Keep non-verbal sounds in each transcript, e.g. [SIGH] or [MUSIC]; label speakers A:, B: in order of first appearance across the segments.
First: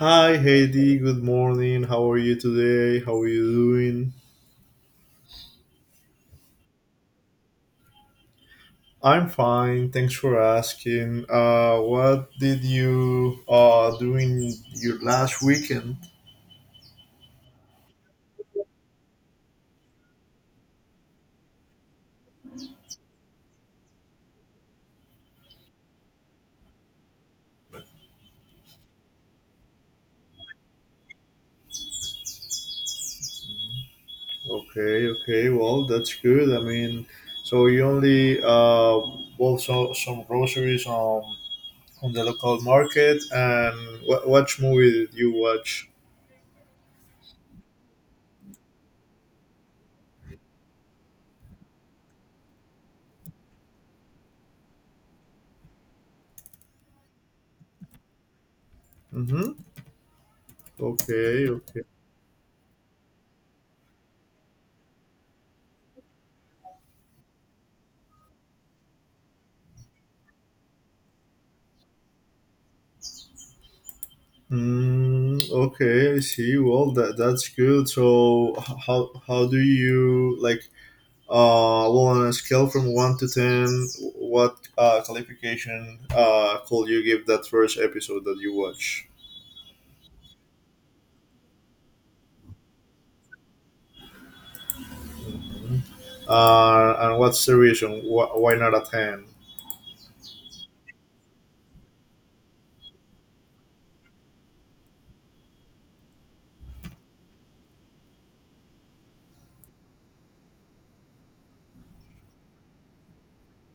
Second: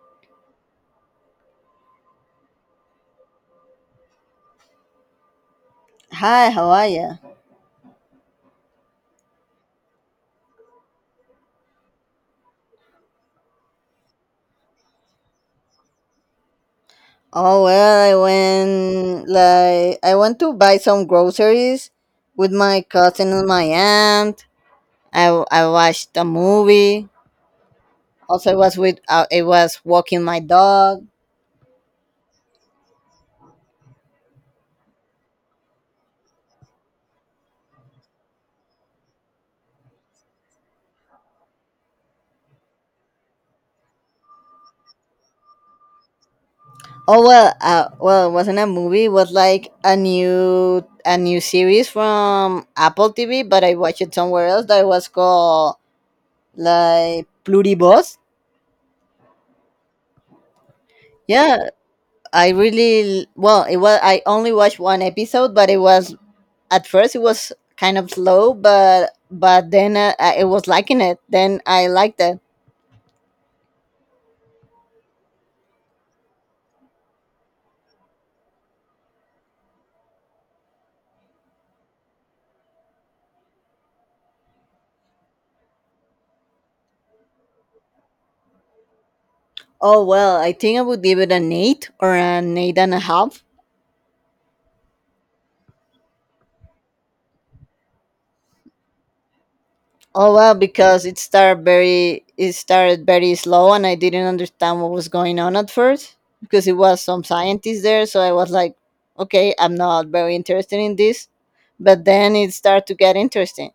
A: Hi Heidi, good morning. How are you today? How are you doing?
B: Hi, how are you?
A: I'm fine. Thanks for asking. What did you do in your last weekend?
B: Oh well, I went to buy some groceries with my cousin and my aunt. I watched a movie. Also, I was walking my dog.
A: Okay, okay. Well, that's good. I mean, so you only bought some groceries on the local market, and what movie did you watch?
B: Oh well, well, it wasn't a movie. It was like a new series from Apple TV, but I watched it somewhere else that was called like Pluribus.
A: Mm-hmm. Okay.
B: Yeah,
A: Okay.
B: I really well. It was I only watched one episode, but it was at first it was kind of slow, but then, I was liking it, then I liked it.
A: Mm, okay, I see. Well, that's good. So, how do you like? Well, on a scale from one to ten, what qualification could you give that first episode that you watch?
B: Oh well, I think I would give it an eight or an eight and a half.
A: Mhm. And what's the reason? Why not a ten?
B: Oh well, because it started very slow, and I didn't understand what was going on at first, because it was some scientists there, so I was like, okay, I'm not very interested in this, but then it started to get interesting.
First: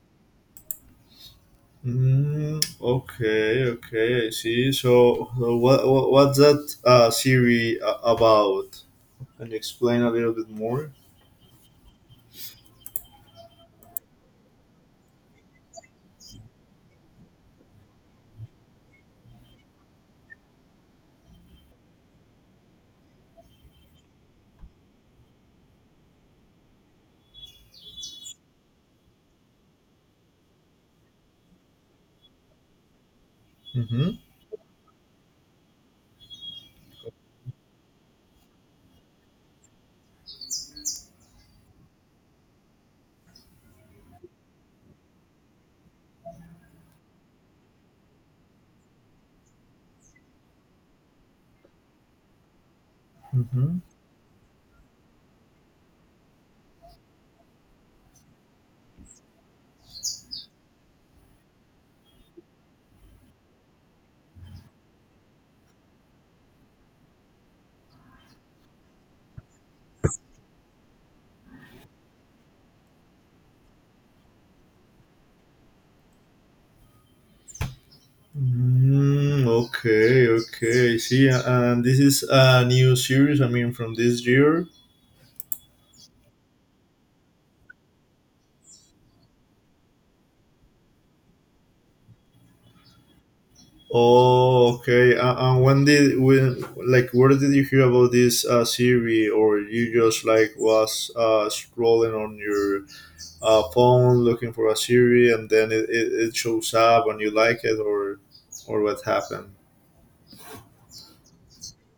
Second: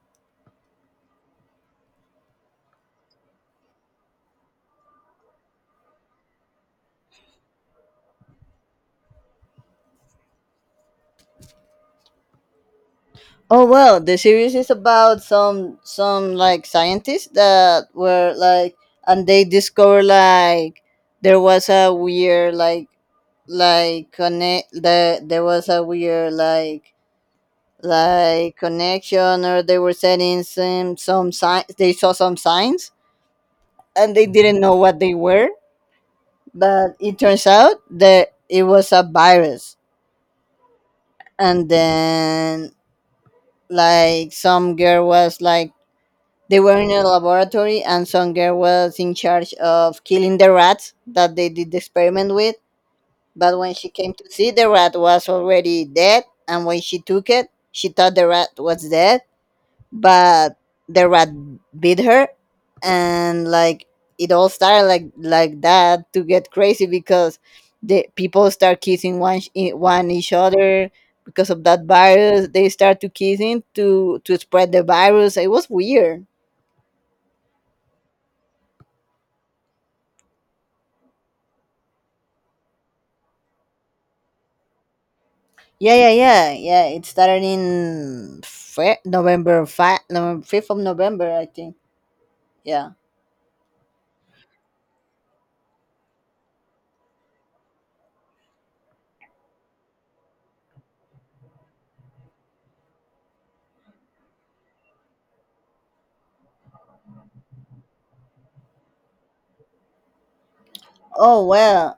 A: Mm, okay, okay, I see. So, what, what's that series about? Can you explain a little bit more?
B: Oh well, the series is about some like scientists that were like, and they discover like there was a weird like there was a weird like connection, or they were setting some signs, they saw some signs, and they didn't know what they were, but it turns out that it was a virus. And then, like some girl was like they were in a laboratory, and some girl was in charge of killing the rats that they did the experiment with. But when
A: Mm-hmm.
B: she came to see, the rat was already dead. And when she took it, she thought the rat was dead, but the rat bit her, and like it all started like that to get crazy because the people start kissing one each other because of that virus. They start to kissing to spread the virus. It was weird.
A: Mm, okay, okay. See, and this is a new series. I mean, from this year.
B: Yeah, yeah, yeah, yeah. It started in November 5th of November, I think. Yeah.
A: Oh, okay. And when did when like where did you hear about this series, or you just like was scrolling on your phone looking for a series, and then it shows up and you like it, or what happened?
B: Oh well,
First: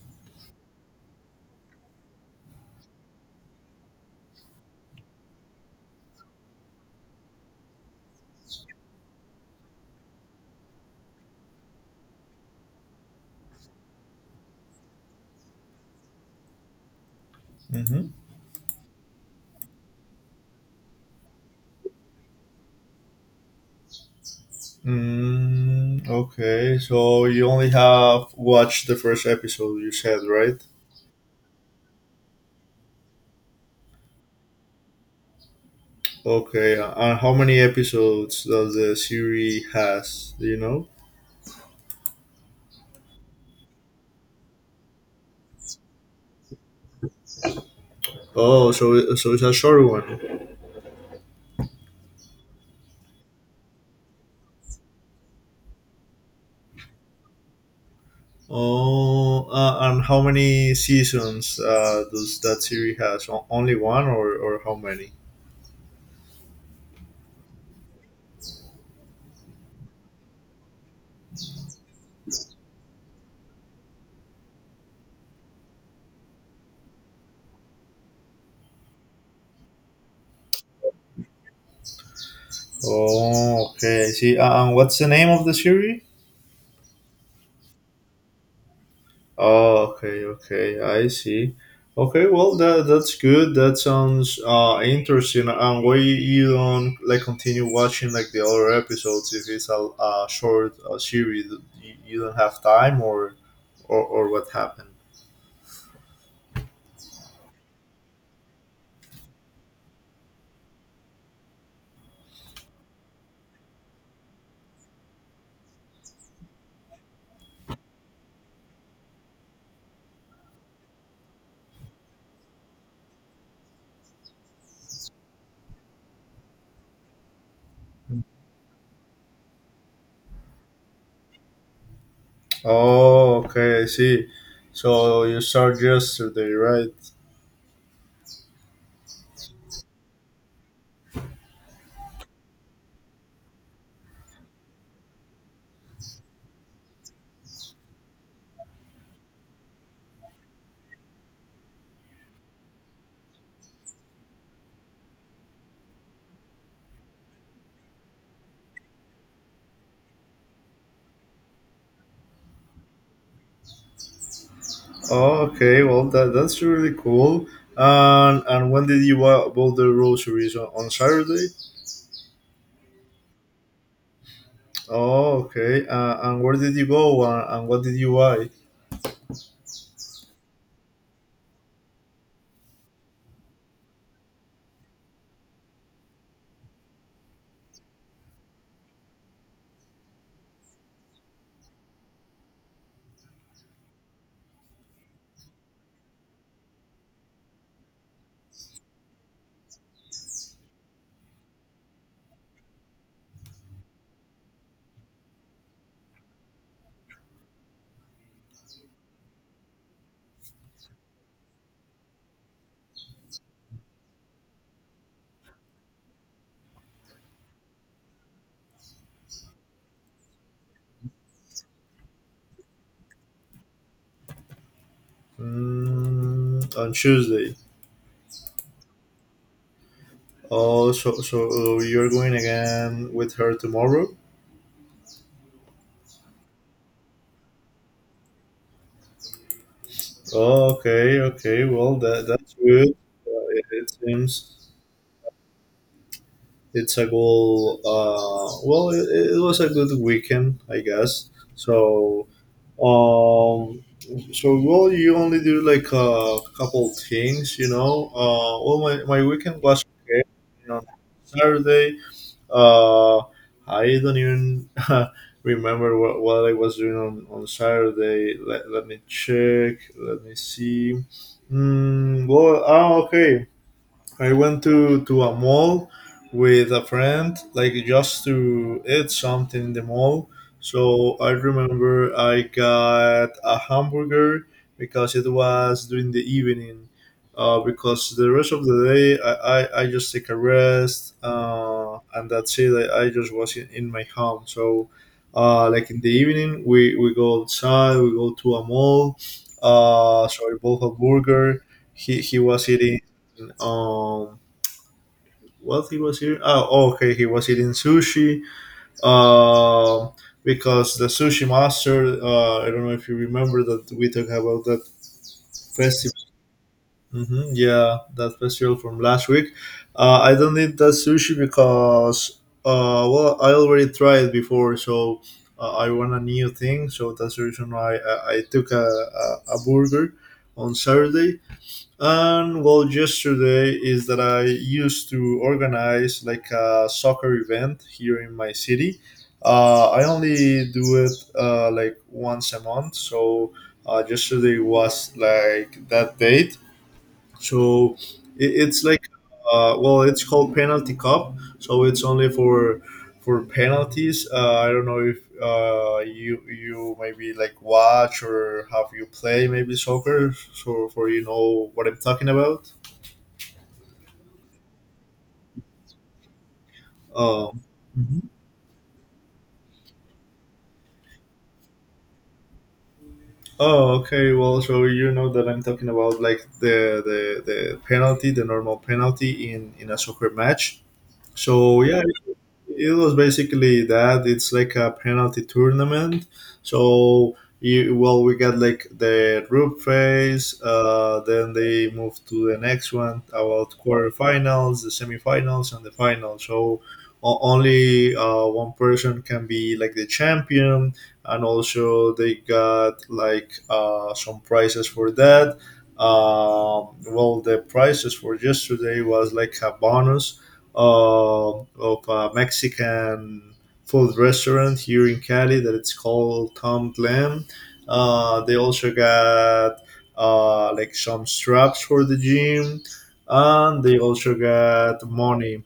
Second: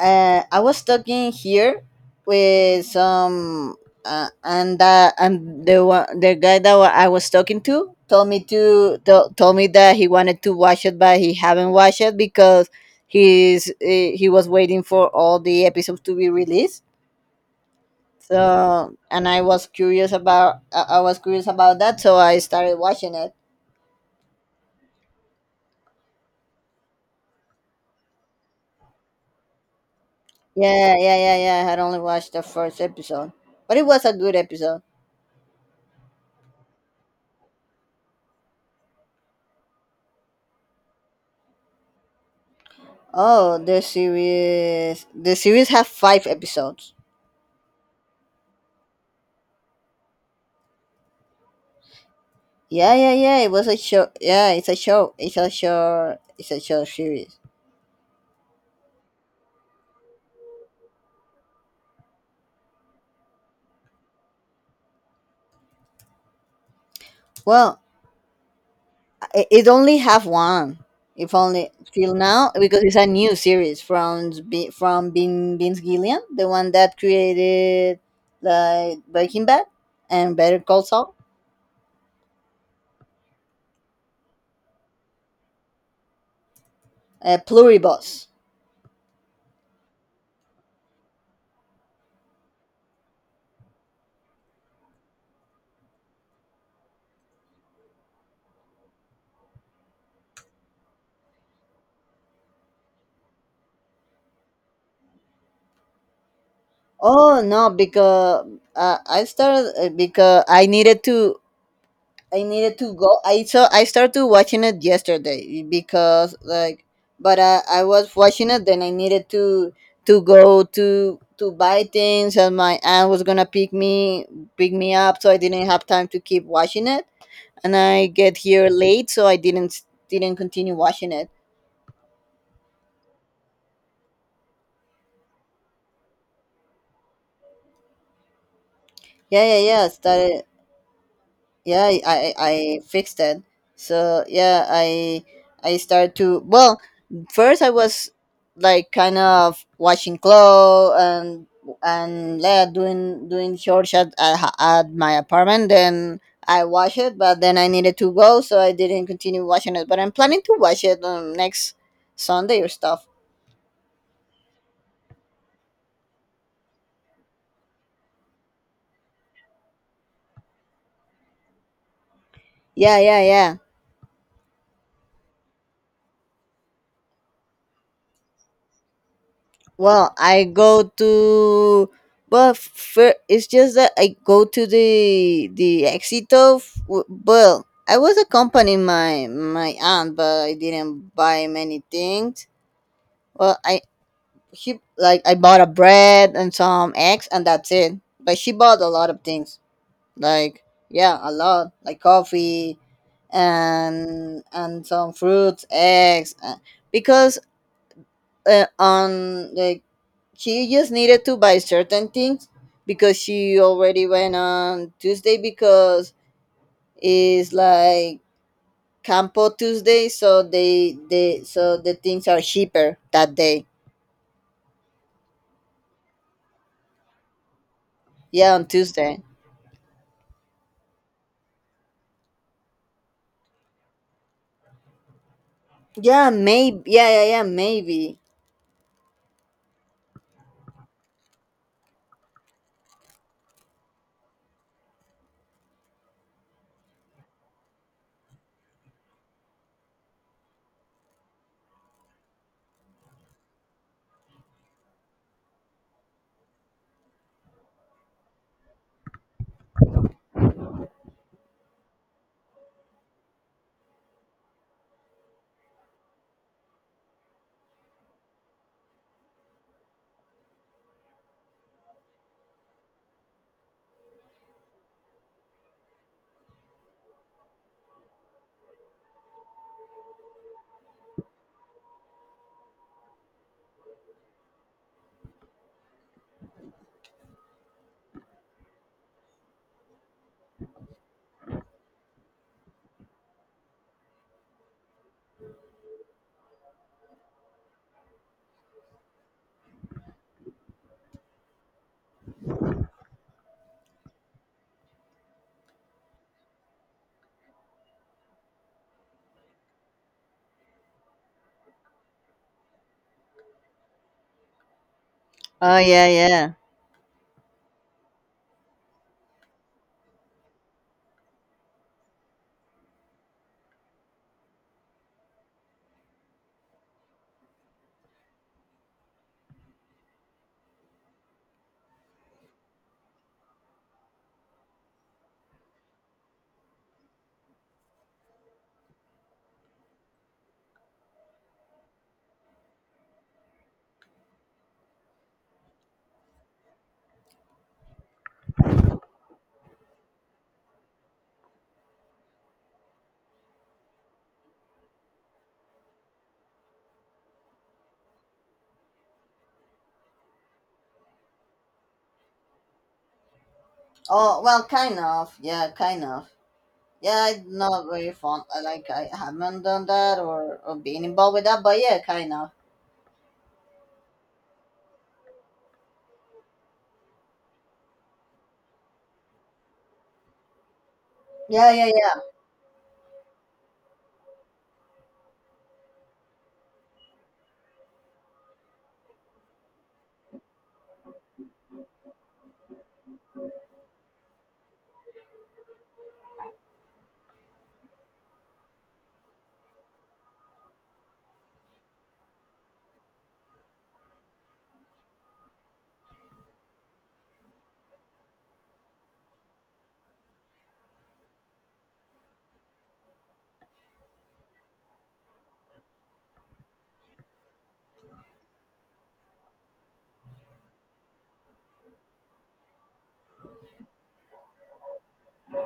B: I was talking here with and the one, the guy I was talking to told me that he wanted to watch it, but he haven't watched it because he was waiting for all the episodes to be released.
A: Mm-hmm.
B: So, and I was curious about that, so I started watching it.
A: Mm, okay, so you only have watched the first episode. You said, right?
B: Yeah, yeah, yeah, yeah. I had only watched the first episode, but it was a good episode.
A: Okay, and how many episodes does the series has? Do you know?
B: Oh, the series. The series have five episodes.
A: Oh, so it's a short one.
B: Yeah, yeah, yeah. It was a show. Yeah, it's a show. It's a show. It's a show series.
A: Oh, and how many seasons does that series has? Only one, or, how many?
B: Well, it only have one, if only till now, because it's a new series from from Bin Vince Gillian, the one that created like Breaking Bad and Better Call Saul.
A: Oh, okay. I see, and what's the name of the series?
B: Pluribus.
A: Oh, okay, okay, I see. Okay, well, that's good. That sounds interesting. And why you don't like continue watching like the other episodes if it's a short series? You don't have time, or, or what happened?
B: Oh no, because I started, because I needed to go. I saw. I started watching it yesterday because like, but I was watching it. Then I needed to go to buy things, and my aunt was gonna pick me up, so I didn't have time to keep watching it. And I get here late, so I didn't continue watching it.
A: Oh, okay, I see. So you start yesterday, right?
B: Yeah, yeah, yeah. Started. Yeah, I fixed that. So yeah, I started to. Well, first I was like kind of washing clothes. And yeah, doing short shot at my apartment. Then I wash it, but then I needed to go, so I didn't continue washing it, but I'm planning to wash it, next Sunday or stuff.
A: Oh, okay, well, that's really cool. And when did you build the rosary on Saturday?
B: Yeah, yeah, yeah.
A: Oh, okay. And where did you go and what did you buy?
B: Well, I go to but fir- it's just that I go to the Exito. Well, I was accompanying my aunt, but I didn't buy many things. Well, I, she like I bought a bread and some eggs, and that's it. But she bought a lot of things, like yeah, a lot, like coffee, and some fruits, eggs, because on like she just needed to buy certain things because she already went on Tuesday, because it's like Campo Tuesday, so the things are cheaper that day.
A: Mm, on Tuesday.
B: Yeah, on Tuesday.
A: Oh, so, so you're going again with her tomorrow?
B: Yeah, maybe. Yeah, yeah, yeah, maybe.
A: Oh, okay, okay. Well, that's good. It, it seems. It's a good well it was a good weekend, I guess. So, um so well, you only do like a couple things. Well, my weekend was okay, you know. Saturday, uh I don't even [LAUGHS] remember what I was doing on Saturday. Let me check, let me see. Well, okay, I went to a mall with a friend, like just to eat something in the mall. So I remember I got a hamburger because it was during the evening. Because the rest of the day, I just take a rest, and that's it. I just was in my home. So, like in the evening, we go outside, we go to a mall. So I bought a burger. He was eating, um what he was eating, oh okay, he was eating sushi, um because the sushi master, I don't know if you remember that we talked about that
B: Oh yeah,
A: festival.
B: yeah.
A: Yeah, that festival from last week. I don't need that sushi because well I already tried before, so I want a new thing, so that's the reason why I took a burger on Saturday. And well, yesterday is that I used to organize like a soccer event here in my city. I only do it like once a month, so yesterday was like that date, so it's like, well it's called penalty cup, so it's only for penalties. I don't know if you maybe like watch or have you play maybe soccer, so for you know what I'm talking about.
B: Oh well, kind of. Yeah, kind of. Yeah, I'm
A: um
B: not very
A: Mhm.
B: fond. I Like I haven't done that, or been involved with that, but yeah, kind of.
A: Oh, okay. Well, so you know that I'm talking about like the penalty, the normal penalty in a soccer match.
B: Yeah,
A: So
B: yeah.
A: yeah, it was basically that. It's like a penalty tournament, so you, well we got like the group phase, then they move to the next one about quarterfinals, the semifinals, and the final. So only one person can be like the champion, and also they got like some prizes for that. Well, the prizes for yesterday was like a bonus of a Mexican food restaurant here in Cali that it's called Tom Lamb. They also got like some straps for the gym, and they also got money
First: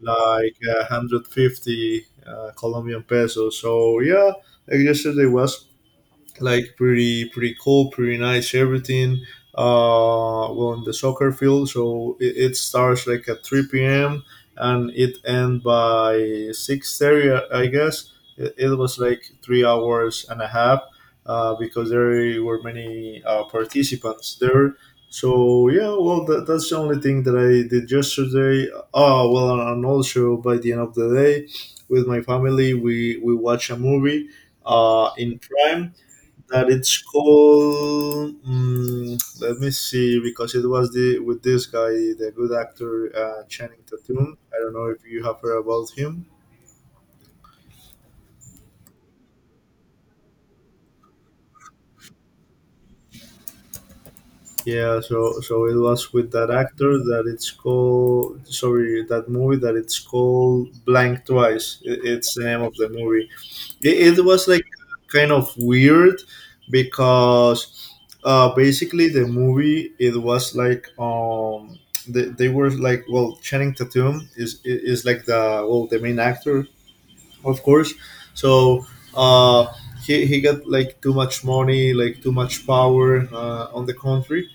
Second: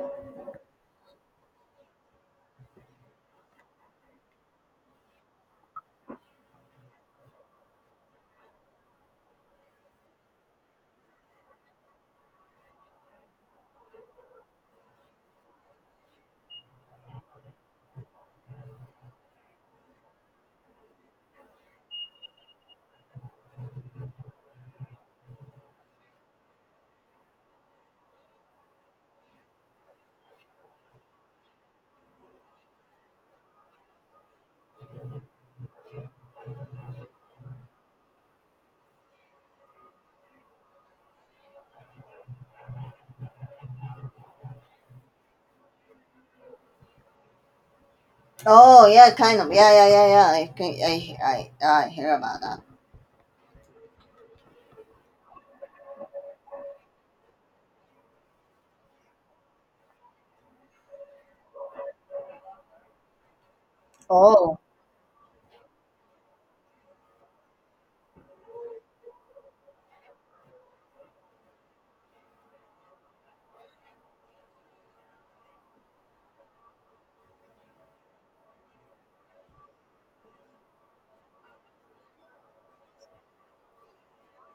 A: like 150 Colombian pesos. So yeah, like yesterday was like pretty pretty cool, pretty nice everything. Well, in the soccer field, so it starts like at three p.m. and it end by 6:30, I guess. It was like 3 hours and a half, because there were many participants there. So yeah, well, that's the only thing that I did yesterday. Oh well, and also by the end of the day, with my family, we watch a movie in Prime that it's called, let me see, because it was the with this guy, the good actor, Channing Tatum. I don't know if you have heard about him.
B: Oh, yeah, kind of. Yeah, yeah, yeah, yeah. I can, I hear about that.
A: Yeah, so so it was with that actor that it's called, sorry, that movie that it's called Blank Twice. It's the name of the movie. It was
B: Oh,
A: like kind of weird because, basically the movie, it was like, they were like, well Channing Tatum is like, the well, the main actor, of course. So uh he got like too much money, like too much power on the country.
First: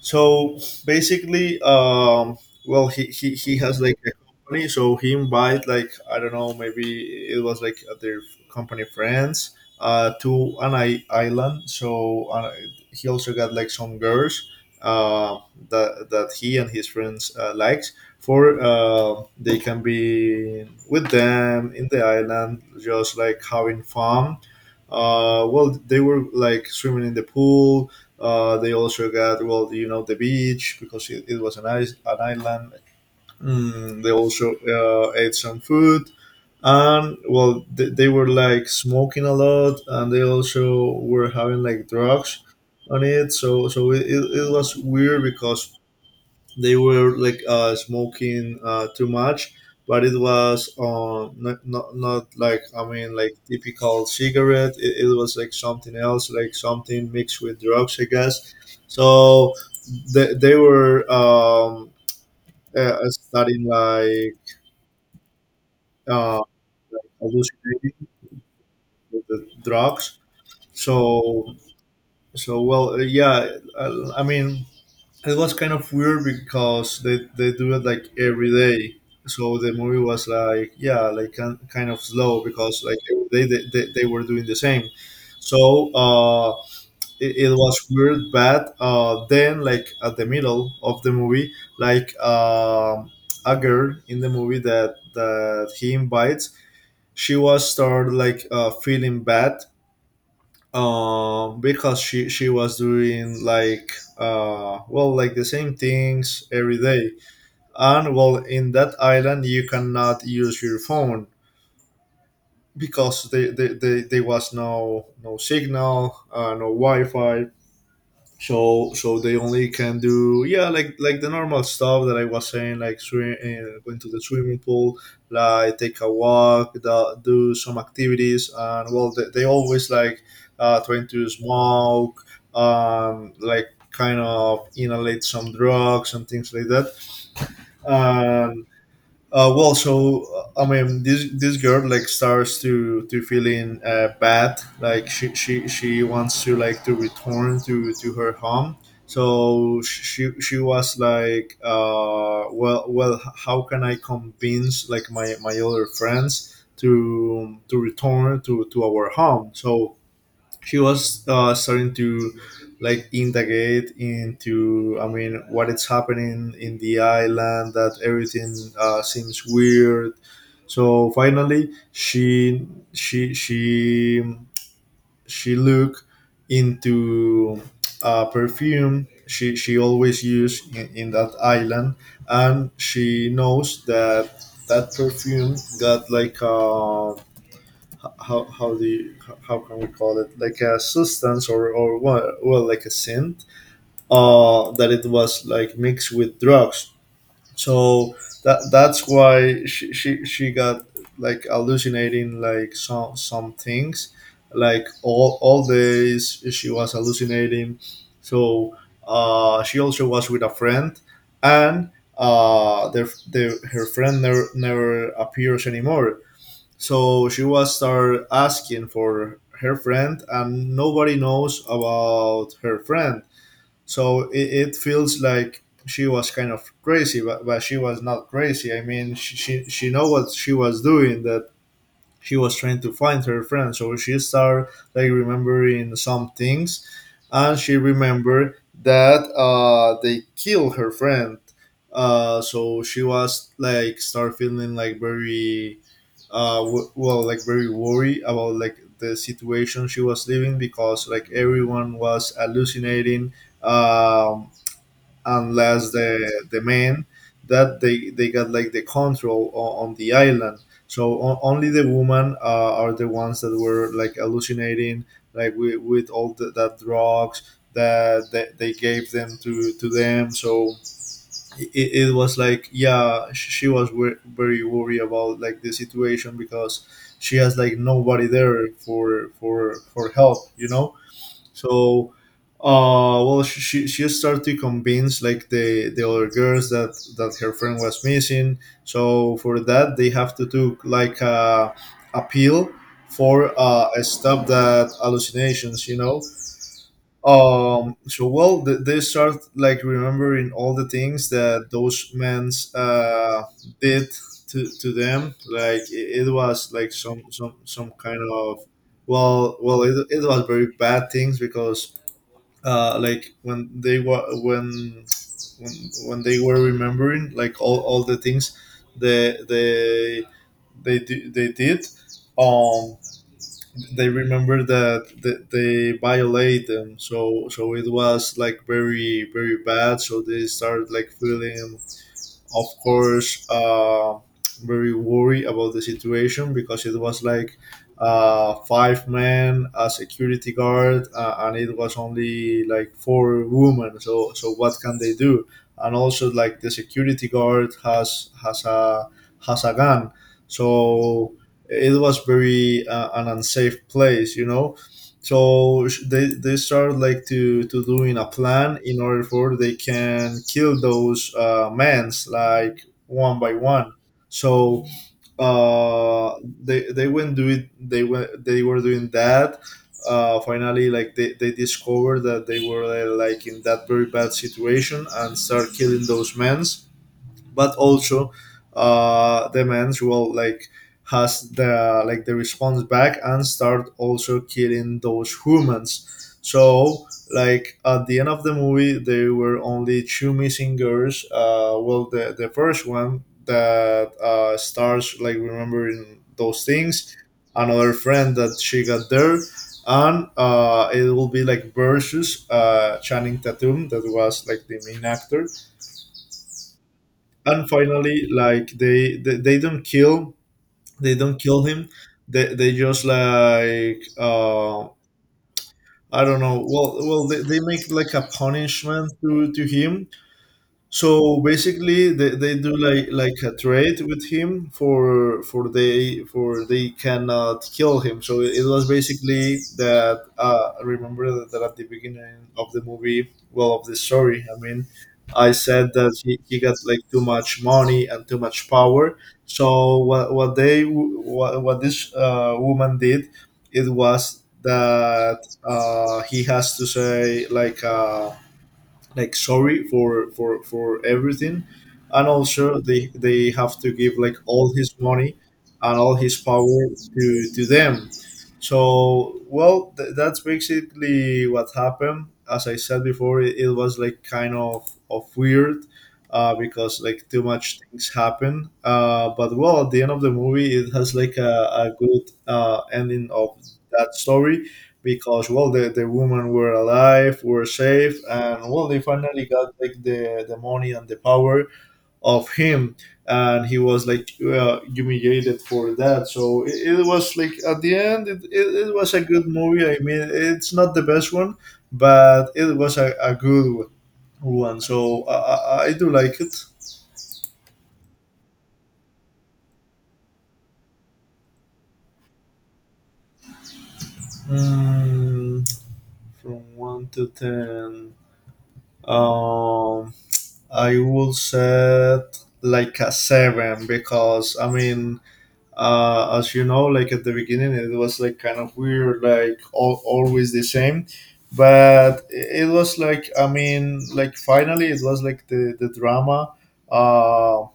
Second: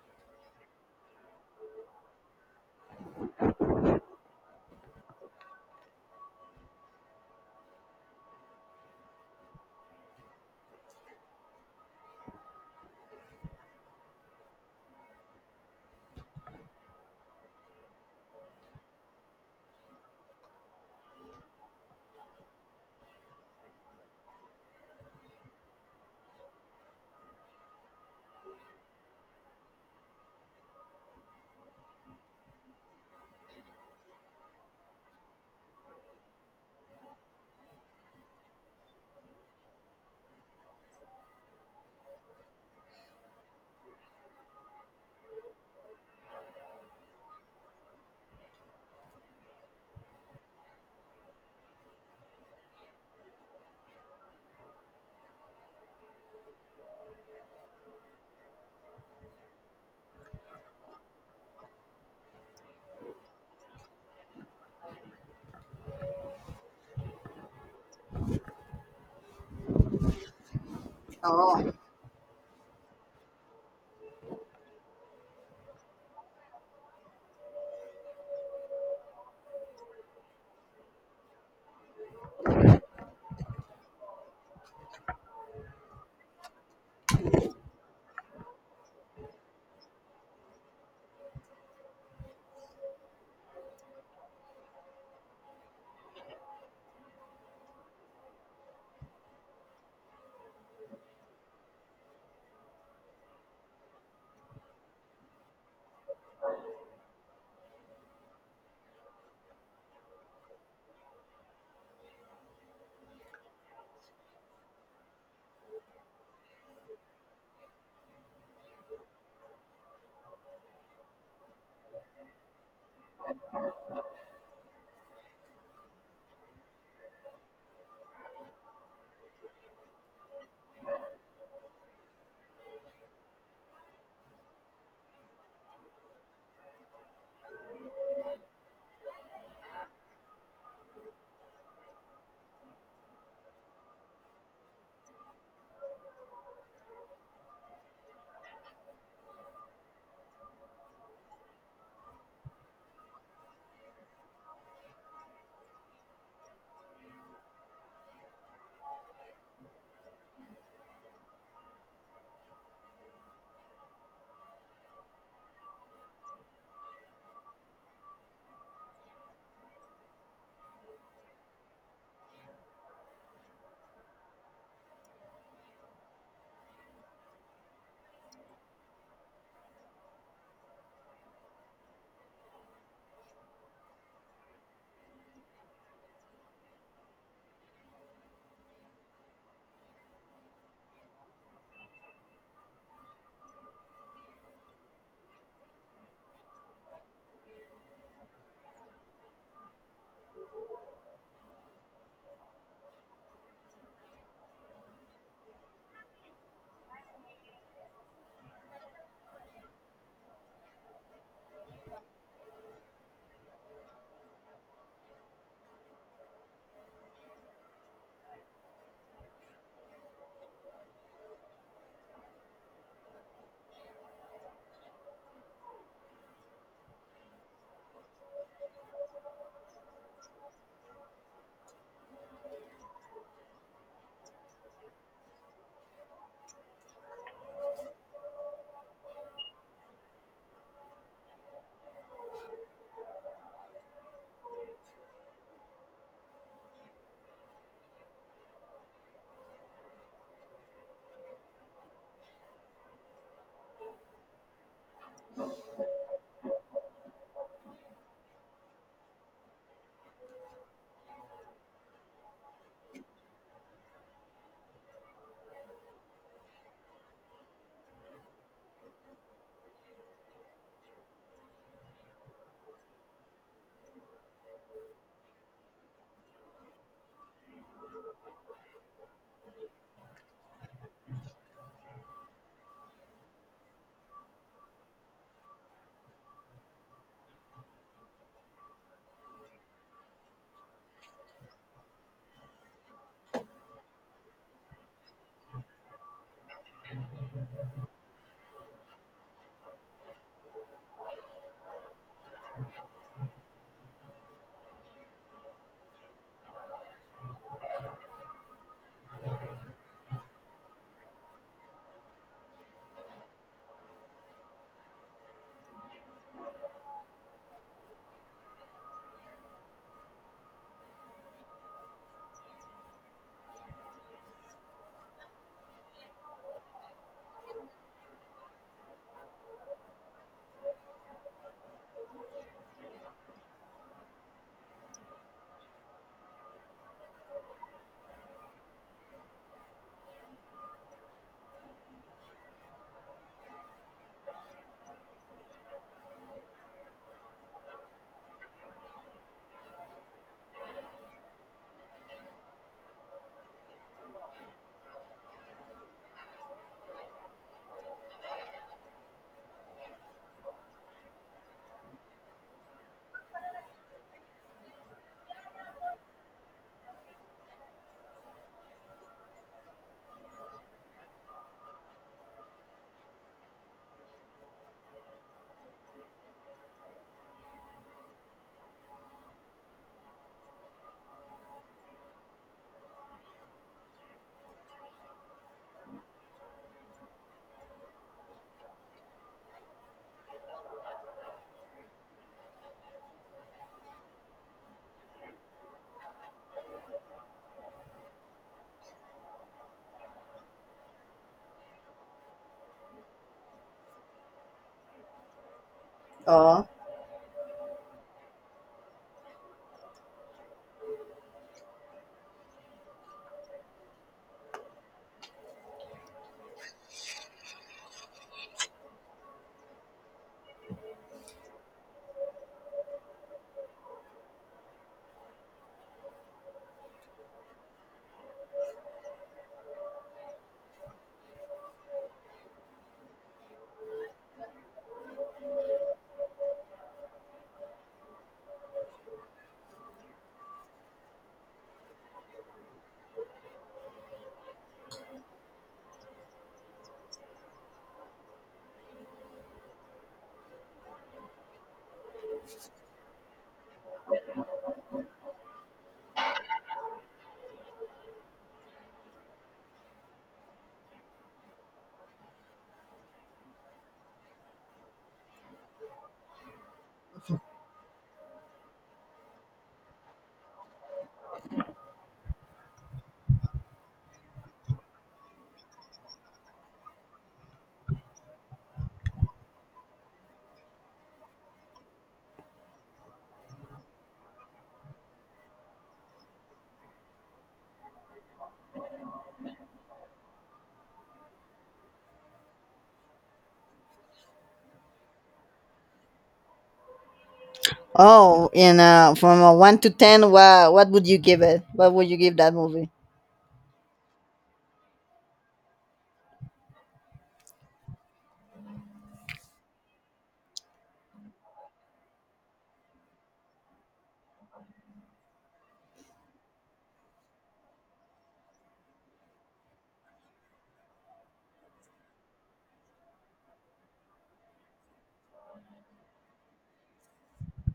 A: So basically, well, he has like a company, so he invite like, I don't know, maybe it was like their company friends to an island. So he also got like some girls uh, that he and his friends likes. For they can be with them in the island, just like having fun. Well they were like swimming in the pool. They also got, well, you know, the beach, because it was an island. They also ate some food, and well they were like smoking a lot, and they also were having like drugs on it. So so it was weird because they were like smoking too much, but it was not like, I mean, like typical cigarette, it was like something else, like something mixed with drugs, I guess. So they were, studying like, uh, hallucinating with the drugs, so
B: oh,
A: so well yeah, I mean, it was kind of weird because they do it like every day. So the movie was like, yeah, like kind of slow because like every day they were doing the same. So it was weird, but then like at the middle of the movie, like a girl in the movie that he invites, she was started like feeling bad, because she was doing like well like the same things every day. And well in that island you cannot use your phone because they was no signal, no wi-fi. So so they only can do, yeah, like the normal stuff that I was saying, like swim, going to the swimming pool, like take a walk, do some activities. And well they always like trying to smoke, like kind of inhalate some drugs and things like that. Well, so I mean, this girl like starts to feeling bad. Like she wants to like to return to her home. So she was like, well well, how can I convince like my other friends to return to our home? So she was starting to like integrate into, I mean, what is happening in the island that everything seems weird. So finally she she she looked into perfume she always used in that island. And she knows that that perfume got like a, how do you, how can we call it, like a substance or, well, well like a synth that it was like mixed with drugs. So that that's why she got like hallucinating like some things, like all days she was hallucinating. So she also was with a friend. And their her friend never never appears anymore. So she was start asking for her friend, and nobody knows about her friend. So it feels like she was kind of crazy, but she was not crazy. I mean, she know what she was doing. That she was trying to find her friend, so she started like remembering some things, and she remembered that they killed her friend. So she was like start feeling like very like very worried about like the situation she was living, because like everyone was hallucinating, um, unless the man that they got like the control on the island. So only the women are the ones that were like hallucinating, like with all that drugs that they gave them to them. So it was like, yeah, she was very worried about like the situation, because she has like nobody there for help. So, well, she started to convince like the other girls that her friend was missing. So for that, they have to do like a appeal for a stop that hallucinations. So well, they start like remembering all the things that those men's did to them. Like it was like some kind of, well, it was very bad things. Because like when they were, when remembering like all the things they they they did, um they remember that they violate them. So it was like very very bad. So they started like feeling, of course, very worried about the situation, because it was like five men, a security guard, and it was only like four women. So, what can they do? And also, like the security guard has a gun, so it was very an unsafe place. So they start like to doing a plan in order for they can kill those mans, like one by one. So, uh they went do it they went they were doing that. Finally, like they discovered that they were like in that very bad situation, and start killing those men. But also, the man's will like has the response back, and start also killing those humans. So, like at the end of the movie, there were only two missing girls. Well, the first one that starts like remembering those things, another friend that she got there, and it will be like versus Channing Tatum, that was like the main actor.
B: oh,
A: And finally, like they don't kill him. They just like I don't know. Well, they make like a punishment to him. So basically, they do like a trade with him, for they cannot kill him. So it was basically that. I remember that at the beginning of the movie, well, of the story, I mean, I said that he got like too much money and too much power. So what this woman did, it was that he has to say like sorry for everything, and also they have to give like all his money and all his power to them. So, well, that's basically what happened. As I said before, it was like kind of weird, because like too much things happen, but well, at the end of the movie, it has like a good ending of that story. Because, well, the women were alive, were safe, and, well, they finally got like the money and the power of him. And he was like humiliated for that. So it was like at the end, it was a good movie. I mean, it's not the best one, but it was a good one. So I do like it.
B: oh. In from a one to ten, what would you give it? What would you give that movie?
A: Mm, from 1 to 10. um I would set like a seven, because I mean, as you know, like at the beginning, it was like kind of weird, like always the same. But it was like, I mean, like finally, it was like the drama. Uh,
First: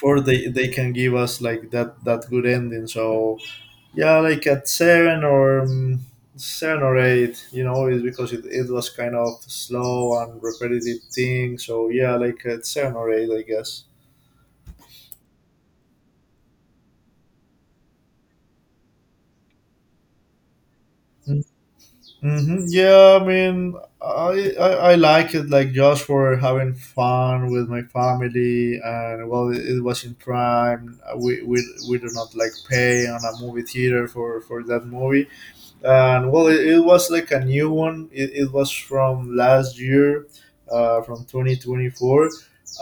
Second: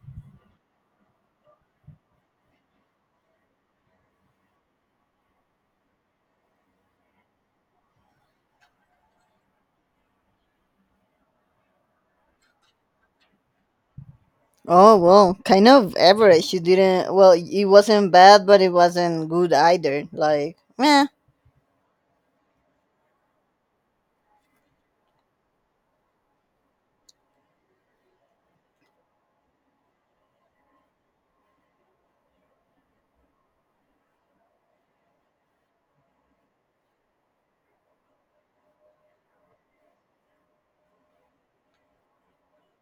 A: for they can give us like that good ending. So yeah, like at seven, or seven or eight, is because it was kind of slow and repetitive thing. So yeah, like at seven or eight, I guess.
B: Oh well, kind of average. You didn't. Well, it wasn't bad, but it wasn't good either. Like, meh.
A: Mm-hmm. Yeah, I mean, I like it, like just for having fun with my family. And well, it was in prime. We do not like pay on a movie theater for that movie. And well, it was like a new one. It was from last year, from 2024.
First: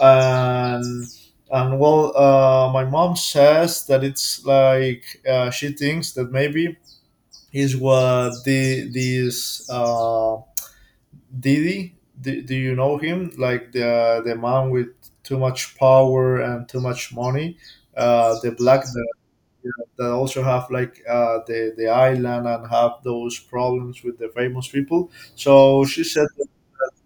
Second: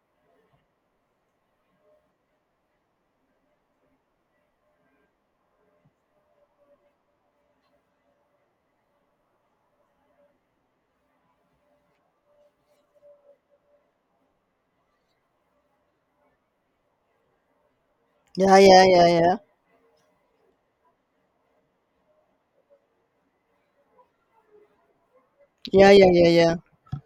A: And and, well, my mom says that it's like, she thinks that, maybe, is what the this didi. Do you know him, like the man with too much power and too much money, the
B: Yeah,
A: black,
B: yeah, yeah, yeah,
A: that also have like the island and have those problems with the famous people? So
B: yeah,
A: she
B: yeah,
A: said
B: yeah,
A: that,
B: yeah.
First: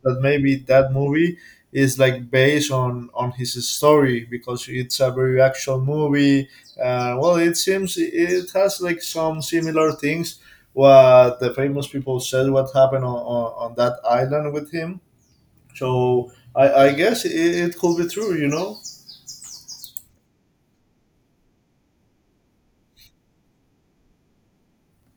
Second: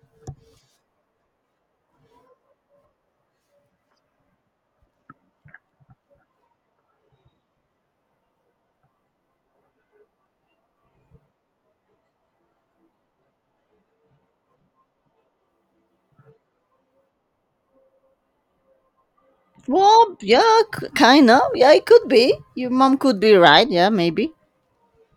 A: that maybe that movie is like based on his story, because it's a very actual movie. Well, it seems it has like some similar things, what the famous people said, what happened on that island with him. So I guess it could be true.
B: Well, yeah, kind of. Yeah, it could be. Your mom could be right. Yeah, maybe.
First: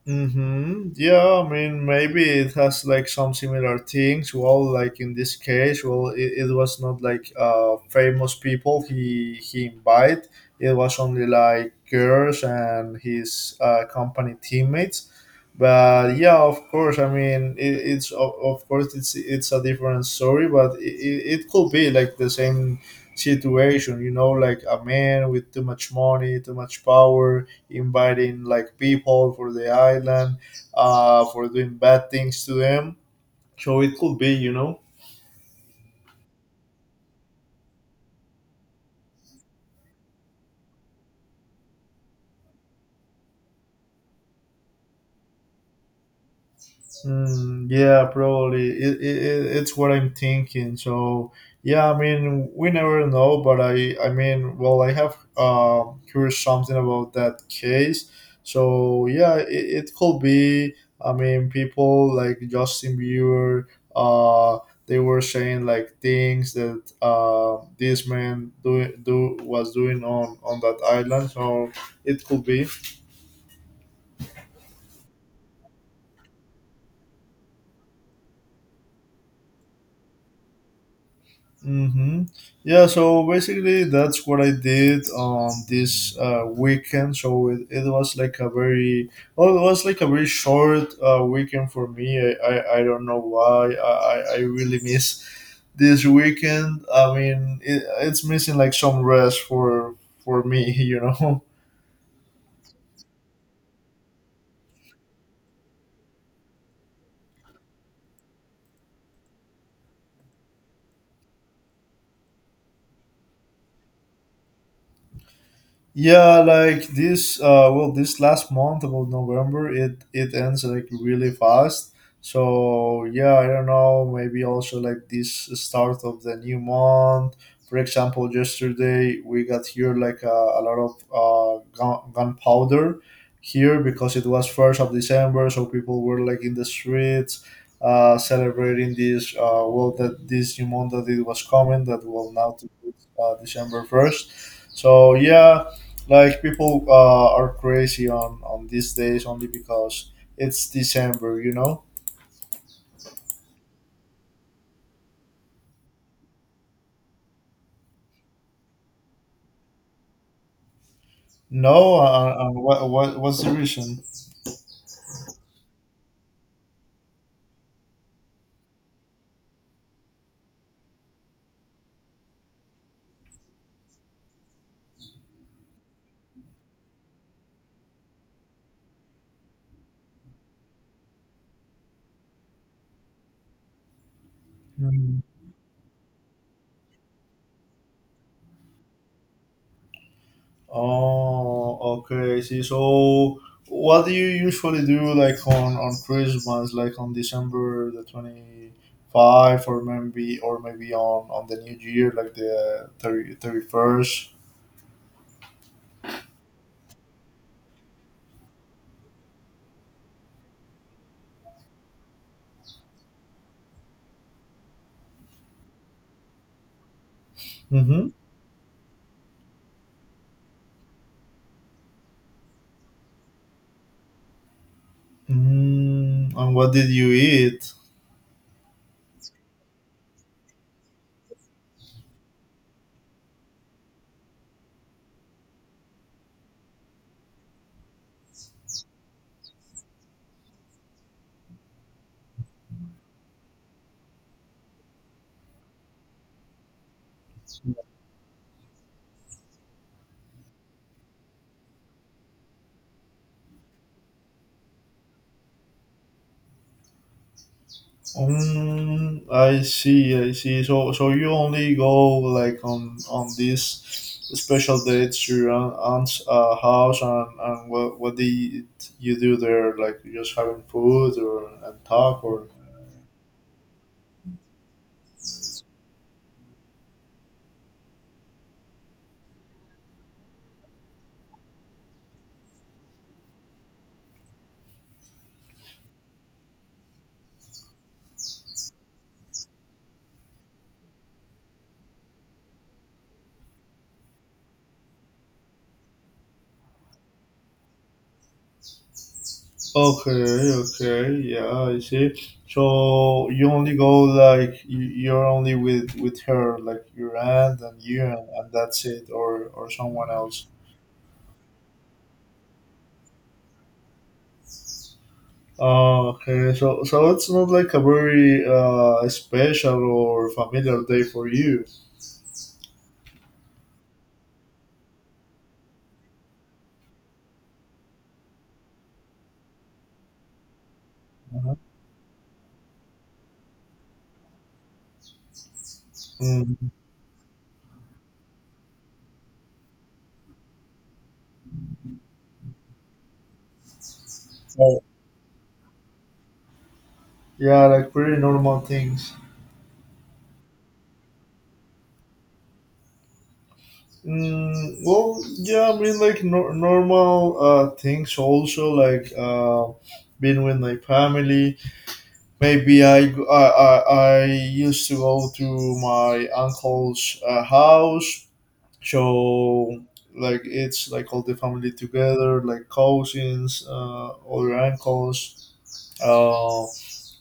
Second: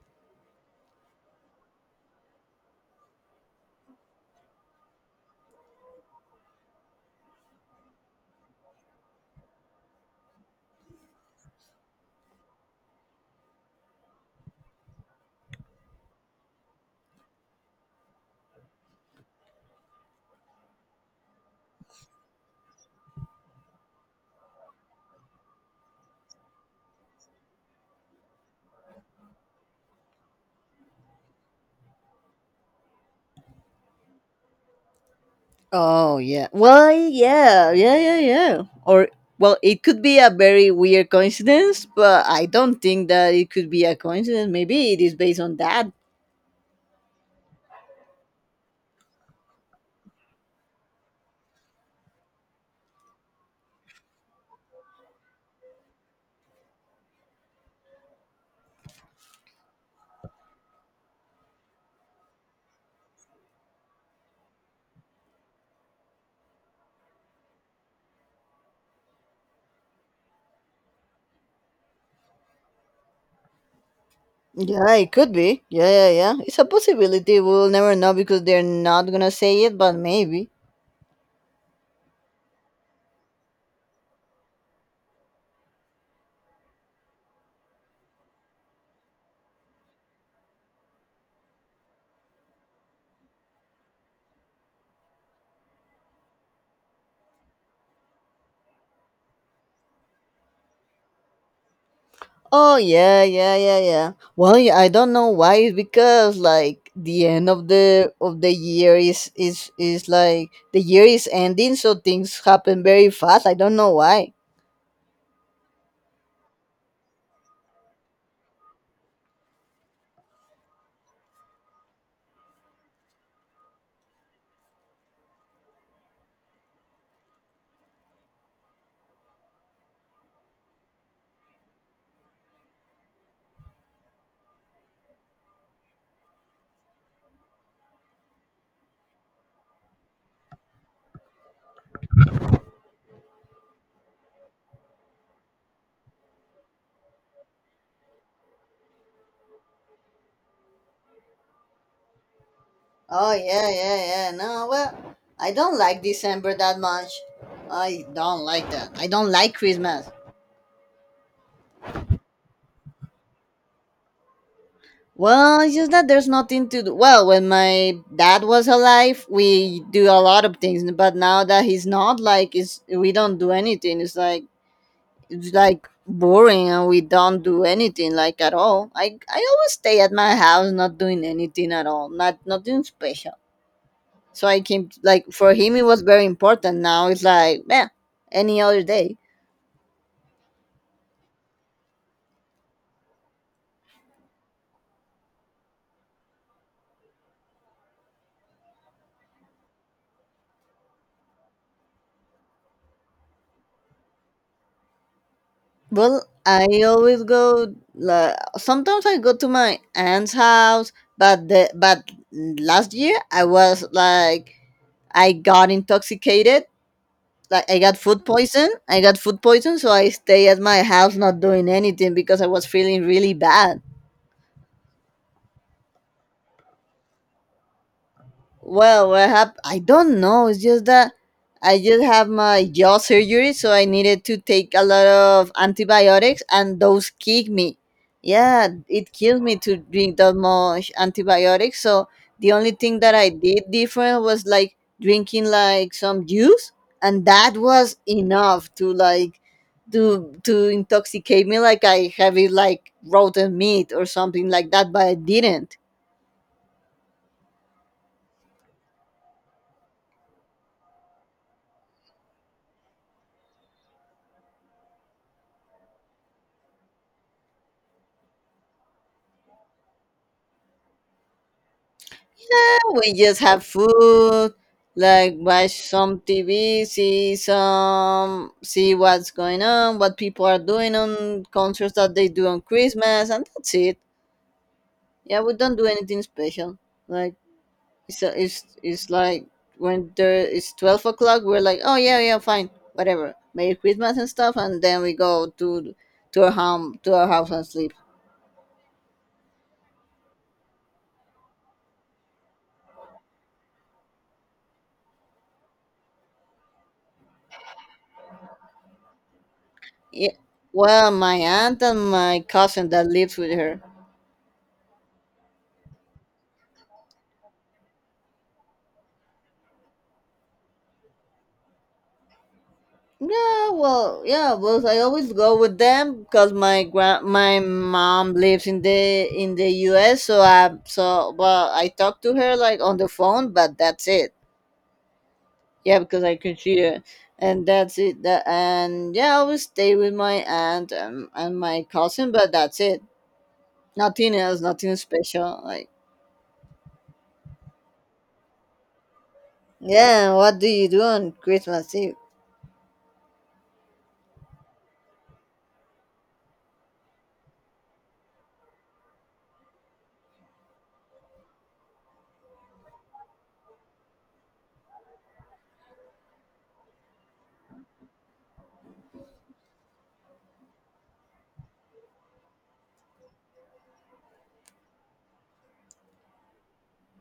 A: Mm-hmm. Yeah, I mean, maybe it has like some similar things. Well, like in this case, well, it was not like famous people he invite. It was only like girls and his company teammates. But yeah, of course, I mean, of course, it's a different story, but it could be like the same situation, like a man with too much money, too much power, inviting like people for the island, for doing bad things to them. So it could be.
B: Oh yeah. Well, yeah, yeah, yeah, yeah. Or well, it could be a very weird coincidence, but I don't think that it could be a coincidence. Maybe it is based on that.
A: Mm, yeah, probably. It's what I'm thinking. So, yeah, I mean, we never know. But I mean, well, I have heard something about that case. So, yeah, it could be. I mean, people like Justin Bieber, uh, they were saying like things that this man do, do was doing on that island. So, it could be.
B: Yeah, it could be. Yeah, yeah, yeah. It's a possibility. We'll never know because they're not gonna say it, but maybe.
A: Mm-hmm. Yeah, so basically that's what I did on this weekend. So it was like a very short weekend for me. I don't know why. I really miss this weekend. I mean, it's missing like some rest for me, [LAUGHS].
B: Oh yeah, yeah, yeah, yeah. Well, yeah, I don't know why. It's because like the end of the year is like the year is ending, so things happen very fast. I don't know why.
A: Yeah, like this. Well, this last month about November, it ends like really fast. So yeah, I don't know. Maybe also like this start of the new month. For example, yesterday we got here like a lot of gunpowder here, because it was 1st of December, so people were like in the streets. Celebrating this, that this new month that it was coming, that will now to December 1st. So yeah, like people are crazy on these days only because it's December.
B: Oh yeah, yeah, yeah. No, well, I don't like December that much. I don't like that. I don't like Christmas.
A: No, what's the reason?
B: Well, it's just that there's nothing to do. Well, when my dad was alive, we do a lot of things, but now that he's not, like, it's we don't do anything. It's like boring, and we don't do anything like at all. I always stay at my house, not doing anything at all. Not nothing special. So I came
A: Hmm.
B: like for him it was very important. Now it's like yeah, any other day.
A: Oh, okay. I see. So, what do you usually do like on Christmas, like on December the 25, or maybe on the New Year, like the 31st?
B: Well, I always go. Like sometimes I go to my aunt's house, but the but last year I was like I got intoxicated. Like I got
A: Mm-hmm.
B: food poison. I got food poison, so I stay at my house not doing anything because I was feeling really bad.
A: Mm, and what did you eat?
B: Well, what happened? I don't know. It's just that I just have my jaw surgery, so I needed to take a lot of antibiotics, and those kick me. Yeah, it killed me to drink that much antibiotics. So the only thing that I did different was like drinking like some juice, and that was enough to like to intoxicate me, like I have it like rotten meat or something like that, but I didn't.
A: I see, I see. So you only go like on these special dates to your aunt's house, and, what do you do there? Like you just having food, or and talk, or?
B: We just have food, like watch some TV, see what's going on, what people are doing on concerts that they do on Christmas, and that's it. Yeah, we don't do anything special. Like it's like, when there it's 12 o'clock, we're like, oh yeah, yeah, fine, whatever, Merry Christmas and stuff, and then we go to our house and sleep.
A: Okay, okay, yeah, I see. So you only go like you're only with her, like your aunt and you, and, that's it, or someone
B: Yeah.
A: else.
B: Well, my aunt and my cousin that lives with her.
A: Oh, okay, so it's not like a very special or familiar day for you.
B: Yeah, well, yeah, well, so I always go with them because my mom lives in the U.S. So
A: Uh-huh.
B: well, I talk to her like on the phone, but that's it. Yeah, because I can
A: Mm,
B: see her, and that's it. That and yeah, I always stay with my aunt, and my cousin, but that's it. Nothing else,
A: so,
B: nothing special. Like,
A: yeah, like pretty normal things.
B: yeah, what do you do on Christmas Eve?
A: Mm, well, yeah, I mean, like nor normal things, also like being with my family. Maybe I used to go to my uncle's house. So like it's like all the family together, like cousins, other uncles. Uh,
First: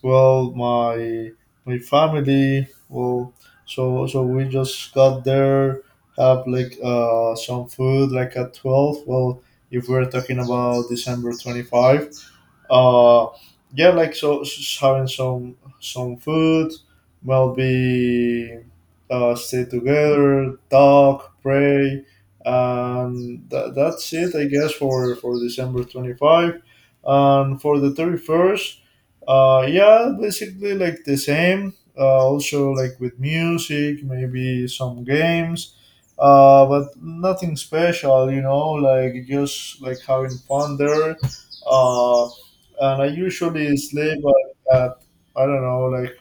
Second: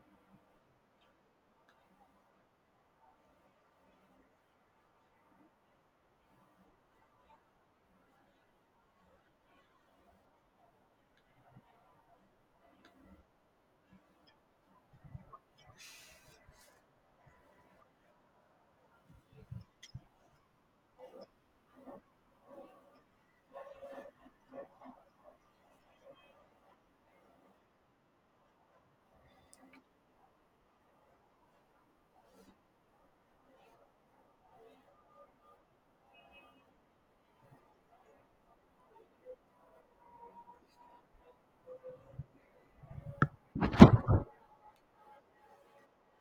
A: well, my family. Well, so we just got there, have like some food like at 12. Well, if we're talking about December 25 uh yeah, like so having some food, well be stay together, talk, pray, and that's it, I guess, for december 25. And for the 31st, yeah, basically like the same, also like with music, maybe some games, but nothing special, like just like having fun there. Uh and I usually sleep at, I don't know, like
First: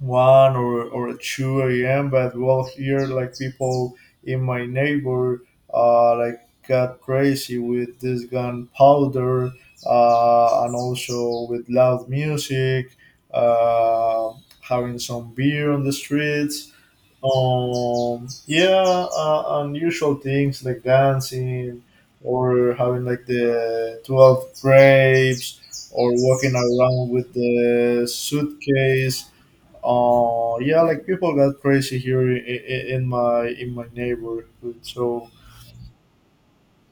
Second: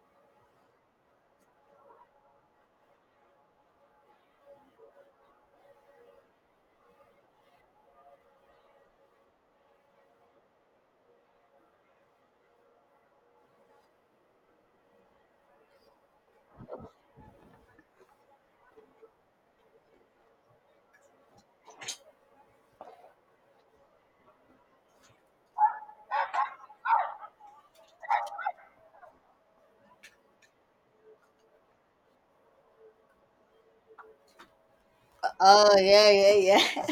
A: one or two a.m. But well, here like people in my neighbor, like got crazy with this gunpowder, and also with loud music, uh, having some beer on the streets. Yeah, Unusual things like dancing or having like the 12 grapes or walking around with the suitcase. Yeah, like people got crazy here in my neighborhood. So
B: Oh yeah, yeah, yeah.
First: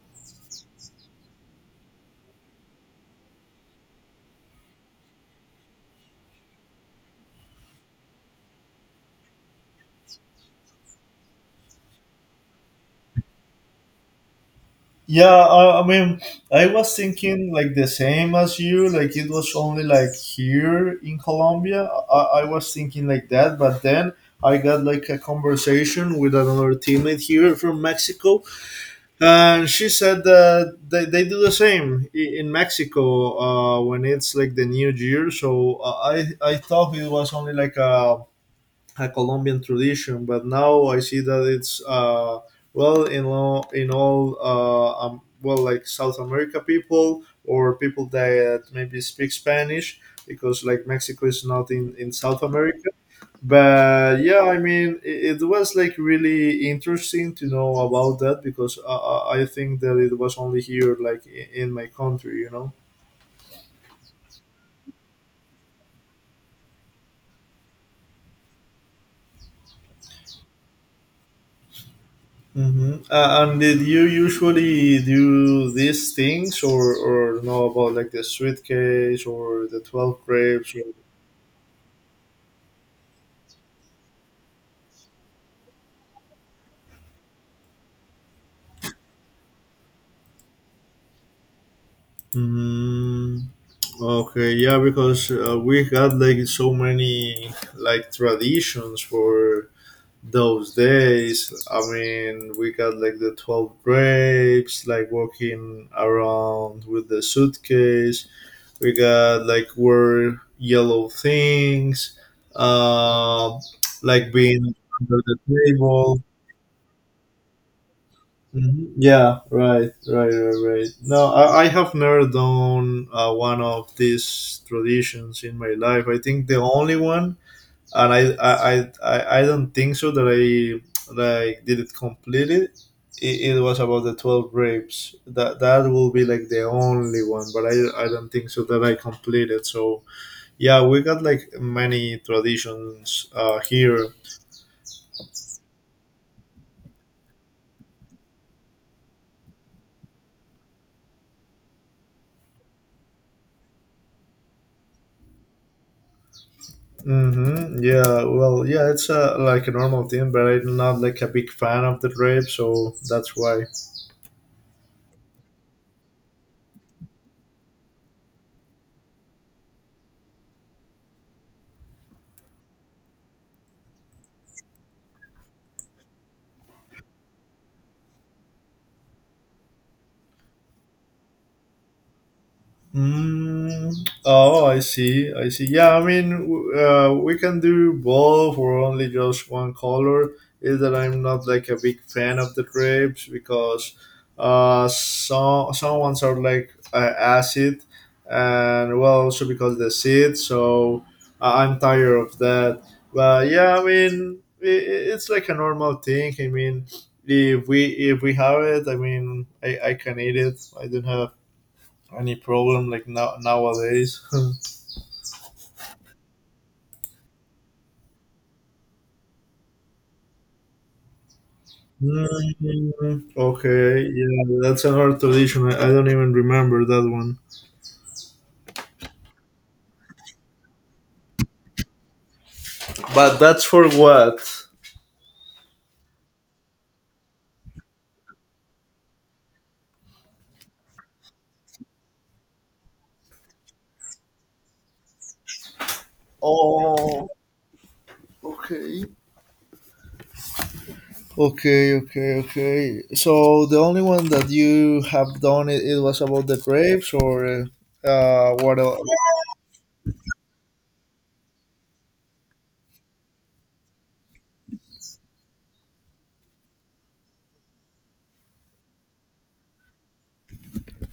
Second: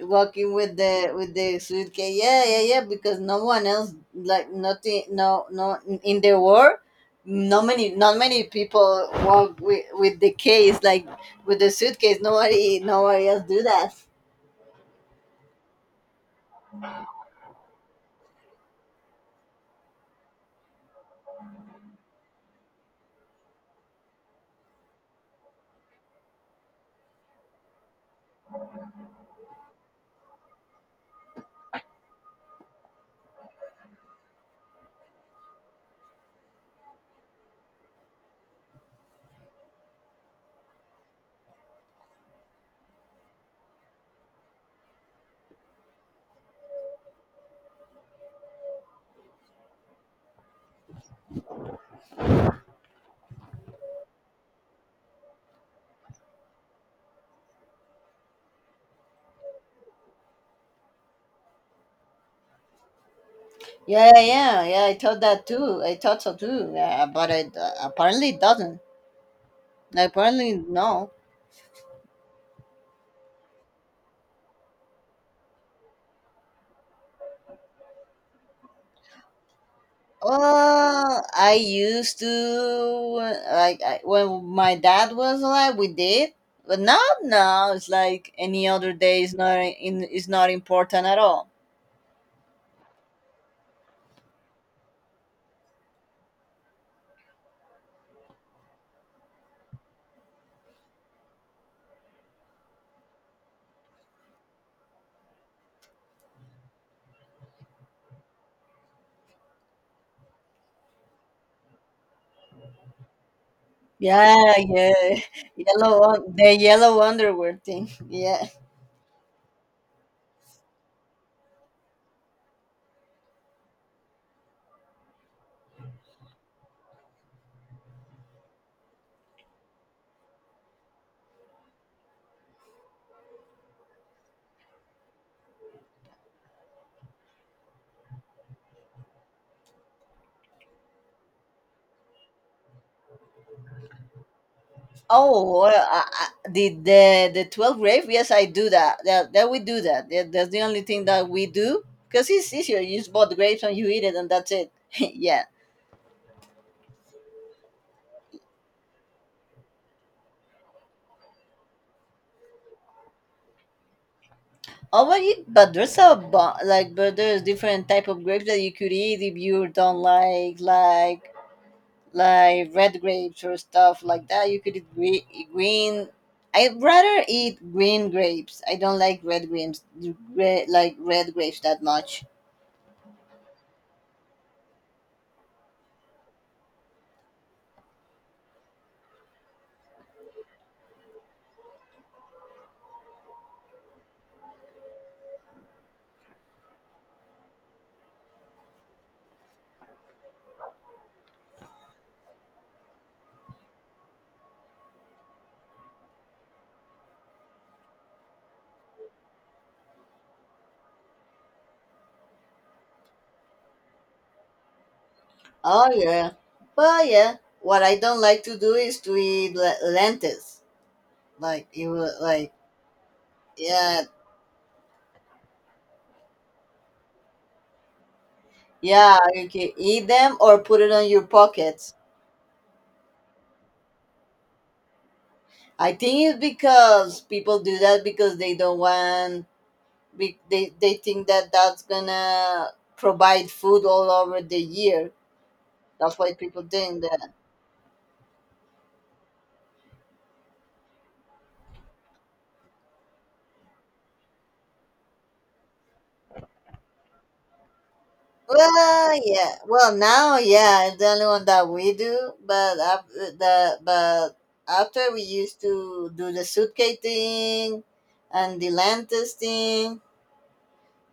B: [LAUGHS] Walking with the suitcase. Yeah, yeah, yeah. Because no one else, like nothing, no, no, in the world, not many people walk with the case, like with the suitcase. Nobody else do that.
A: yeah, I mean, I was thinking like the same as you. Like it was only like here in Colombia. I was thinking like that, but then I got like a conversation with another teammate here from Mexico, and she said that they do the same in Mexico when it's like the New Year. So I thought it was only like a Colombian tradition, but now I see that it's well in all well, like South America people, or people that maybe speak Spanish, because like Mexico is not in South America. But yeah, I mean, it was like really interesting to know about that, because I think that it was only here, like in my country, you know.
B: Yeah, yeah, yeah. Yeah, I thought that too. I thought so too. Yeah, but it apparently it doesn't. Apparently no.
A: Hmm. And did you usually do these things, or know about like the suitcase or the 12 grapes? Or…
B: Well, I used to like when my dad was alive, we did, but not now. It's like any other day is not important at all.
A: Mm, okay, yeah, because we had like so many like traditions for those days. I mean, we got like the 12 grapes, like walking around with the suitcase. We got like wear yellow things, uh, like
B: Yeah,
A: being
B: yeah,
A: under the
B: [LAUGHS]
A: table.
B: the yellow underwear thing. [LAUGHS] Yeah.
A: Mhm. Yeah, right, right, right, right. No, I have never done one of these traditions in my life. I think the only one, and I don't think so that I like did it completely. It was about the 12 grapes. That will be like the only one, but I don't think so that I completed. So yeah, we got like many traditions here.
B: Oh, well, the 12 grave. Yes, I do that. That we do That's the only thing that we do because it's easier. You just bought the grapes and you eat it, and that's it. [LAUGHS] Yeah.
A: Hmm. Yeah, well, yeah, it's like a normal thing, but I'm not like a big fan of the trip, so that's why.
B: Oh, well, but there's a bu- like, but there's different type of grapes that you could eat if you don't like red grapes or stuff like that. You could eat green. I'd rather eat green grapes. I don't like red grapes, like red grapes that much.
A: Mm, oh, I see. I see. Yeah, I mean, we can do both or only just one color. Is that I'm not like a big fan of the grapes because some ones are like acid, and well, also because the seeds. So I'm tired of that. But yeah, I mean, it's like a normal thing. I mean, if we if we have it, I mean, I can eat it. I don't have any problem like nowadays? [LAUGHS]
B: Oh yeah, well yeah. What I don't like to do is to eat lentils. Like you, like
A: Mm,
B: yeah,
A: okay, yeah, that's another tradition. I don't even remember that one.
B: yeah. You can eat them or put it on your pockets.
A: But that's for what?
B: I think it's because people do that because they don't want they think that that's gonna provide food all over the year. That's why people doing
A: Oh,
B: that.
A: okay. Okay, okay, okay. So the only one that you have done it was about the grapes, or what else?
B: Well, yeah. Well, now, yeah, it's the only one that we do. But after the but after we used to do the suitcase thing and the lanterns thing.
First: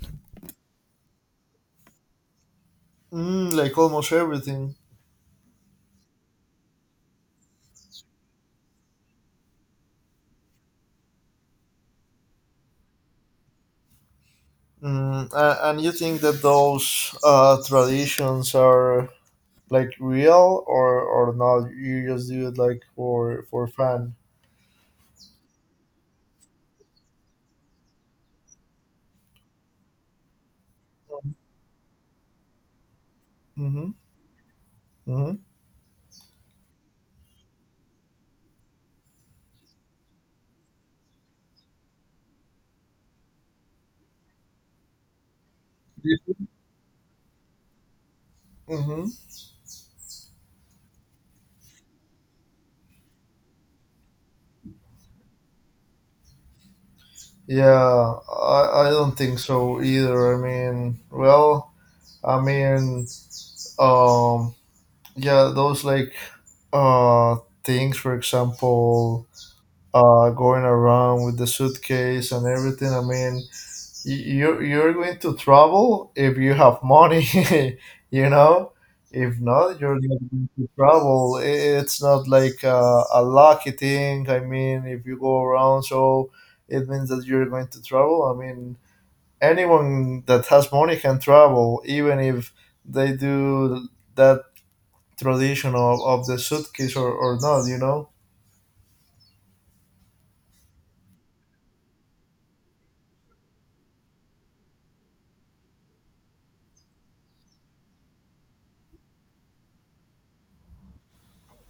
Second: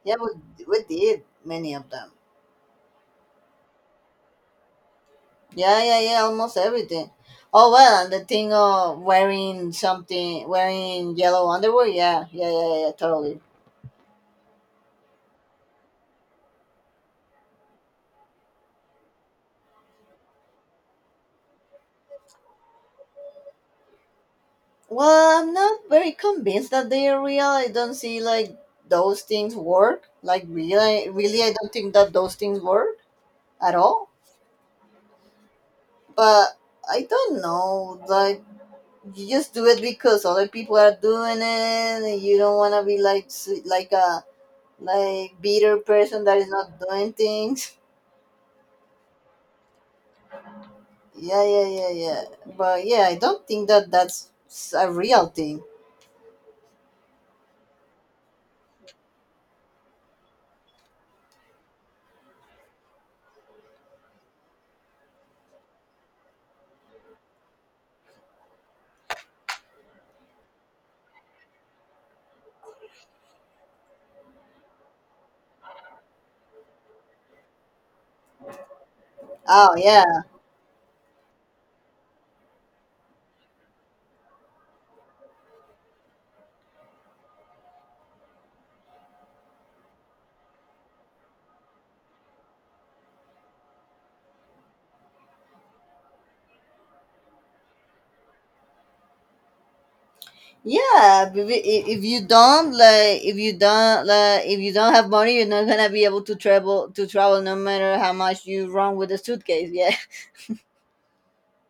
B: Yeah, we did many of them.
A: Mm, like almost everything.
B: Yeah, yeah, yeah, almost everything. Oh well, and the thing of wearing yellow underwear. Yeah, yeah, yeah, yeah, totally.
A: Mm, and you think that those traditions are like real, or not, you just do it like for fun?
B: Well, I'm not very convinced that they are real. I don't see like those things work. Like really, really, I don't think that those things work at
A: Mm-hmm.
B: all.
A: Mm-hmm.
B: But I don't know. Like you just do it because other people are doing it, and you don't want to be like a bitter person that is not doing things.
A: Mm-hmm.
B: Yeah, yeah, yeah, yeah. But yeah, I don't think that that's a real thing.
A: Yeah, I don't think so either. I mean, well, I mean, um, yeah, those like uh things, for example, going around with the suitcase and everything. I mean, you're going to travel if you have money, [LAUGHS] you know, if
B: Oh
A: not you're not
B: yeah,
A: going to travel. It's not like a lucky thing. I mean, if you go around, so it means that you're going to travel. I mean, anyone that has money can travel, even if they do that tradition of the suitcase, or not, you know.
B: yeah. If you don't have money, you're not gonna be able to travel, no matter how much you run with a suitcase. Yeah,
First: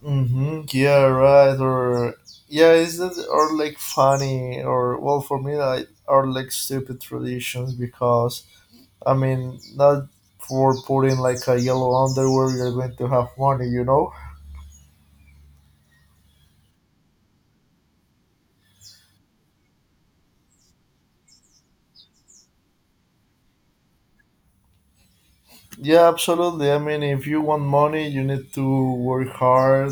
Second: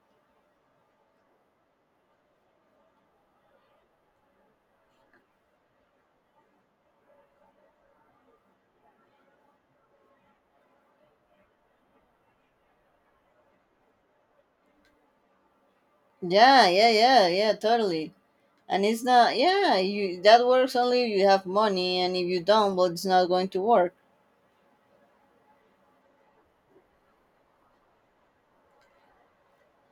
A: Mm-hmm. Yeah, right. Or yeah, is that or like funny or, well, for me like are like stupid traditions, because I mean, not for putting like a yellow underwear you're going to have money, you know?
B: [LAUGHS] yeah, yeah, yeah, yeah. Totally. And it's not. Yeah, you that works only if you have money, and if you don't, well, it's not going to work.
A: Yeah, absolutely. I mean, if you want money you need to work hard,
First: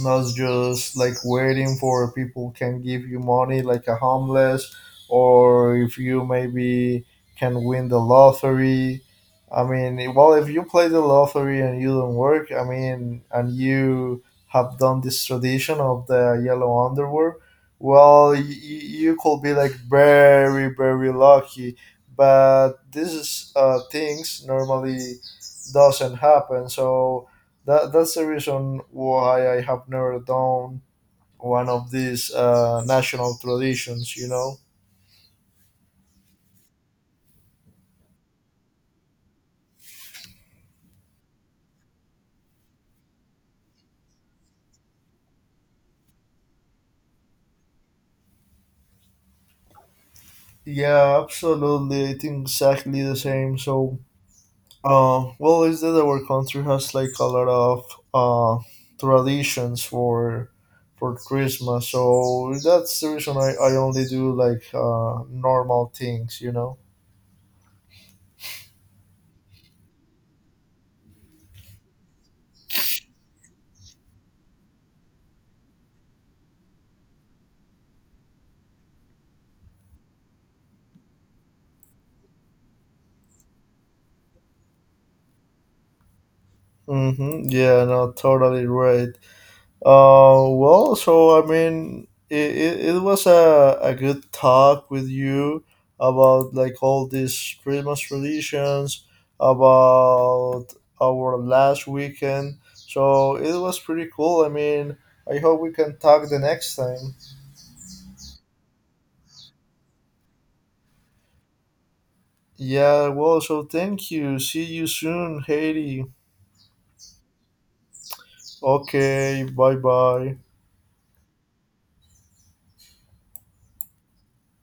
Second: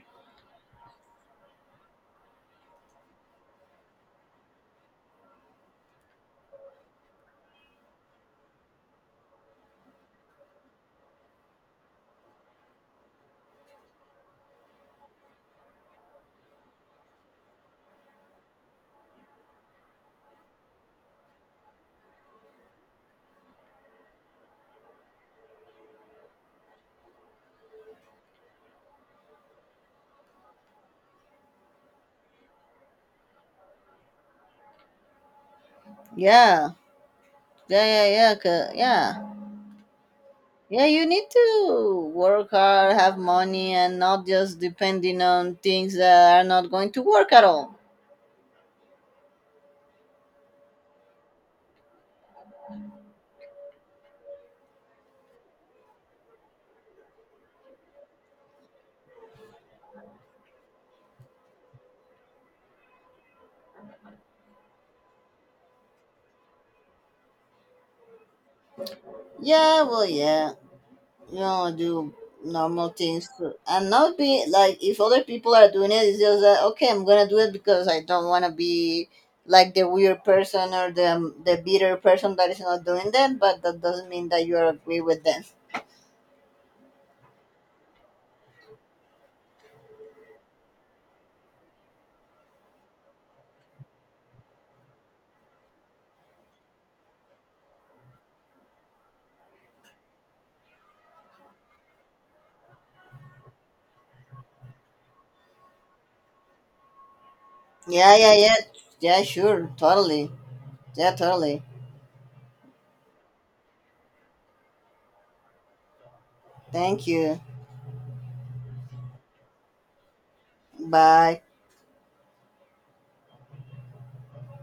A: not just like waiting for people can give you money like a homeless, or if you maybe can win the lottery. I mean, well, if you play the lottery and you don't work, I mean, and you have done this tradition of the yellow underwear, well, you could be like very very lucky, but this is things normally doesn't happen. So that that's the reason why I have never done one of these national traditions. You know.
B: Yeah, yeah, yeah, yeah. Yeah. Yeah, you need to work hard, have money, and not just depending on things that are not going to work at all.
A: Yeah, absolutely. I think exactly the same. So, well, is that our country has like a lot of uh, traditions for Christmas. So that's the reason I only do like normal things. You know.
B: Yeah, well, yeah, do normal things too. And not be like if other people are doing it, it's just that okay, I'm gonna do it because I don't want to be like the weird person or the bitter person that is not doing that, but that doesn't mean that you agree with them.
A: Mm-hmm. Yeah, no, totally right. Well, so I mean, it was a good talk with you about like all these Christmas traditions, about our last weekend. So it was pretty cool. I mean, I hope we can talk the next time.
B: Yeah, yeah, yeah, yeah, sure, totally, yeah, totally.
A: Yeah, well, so thank you. See you soon, Haiti.
B: Thank you.
A: Okay, bye bye.
B: Bye.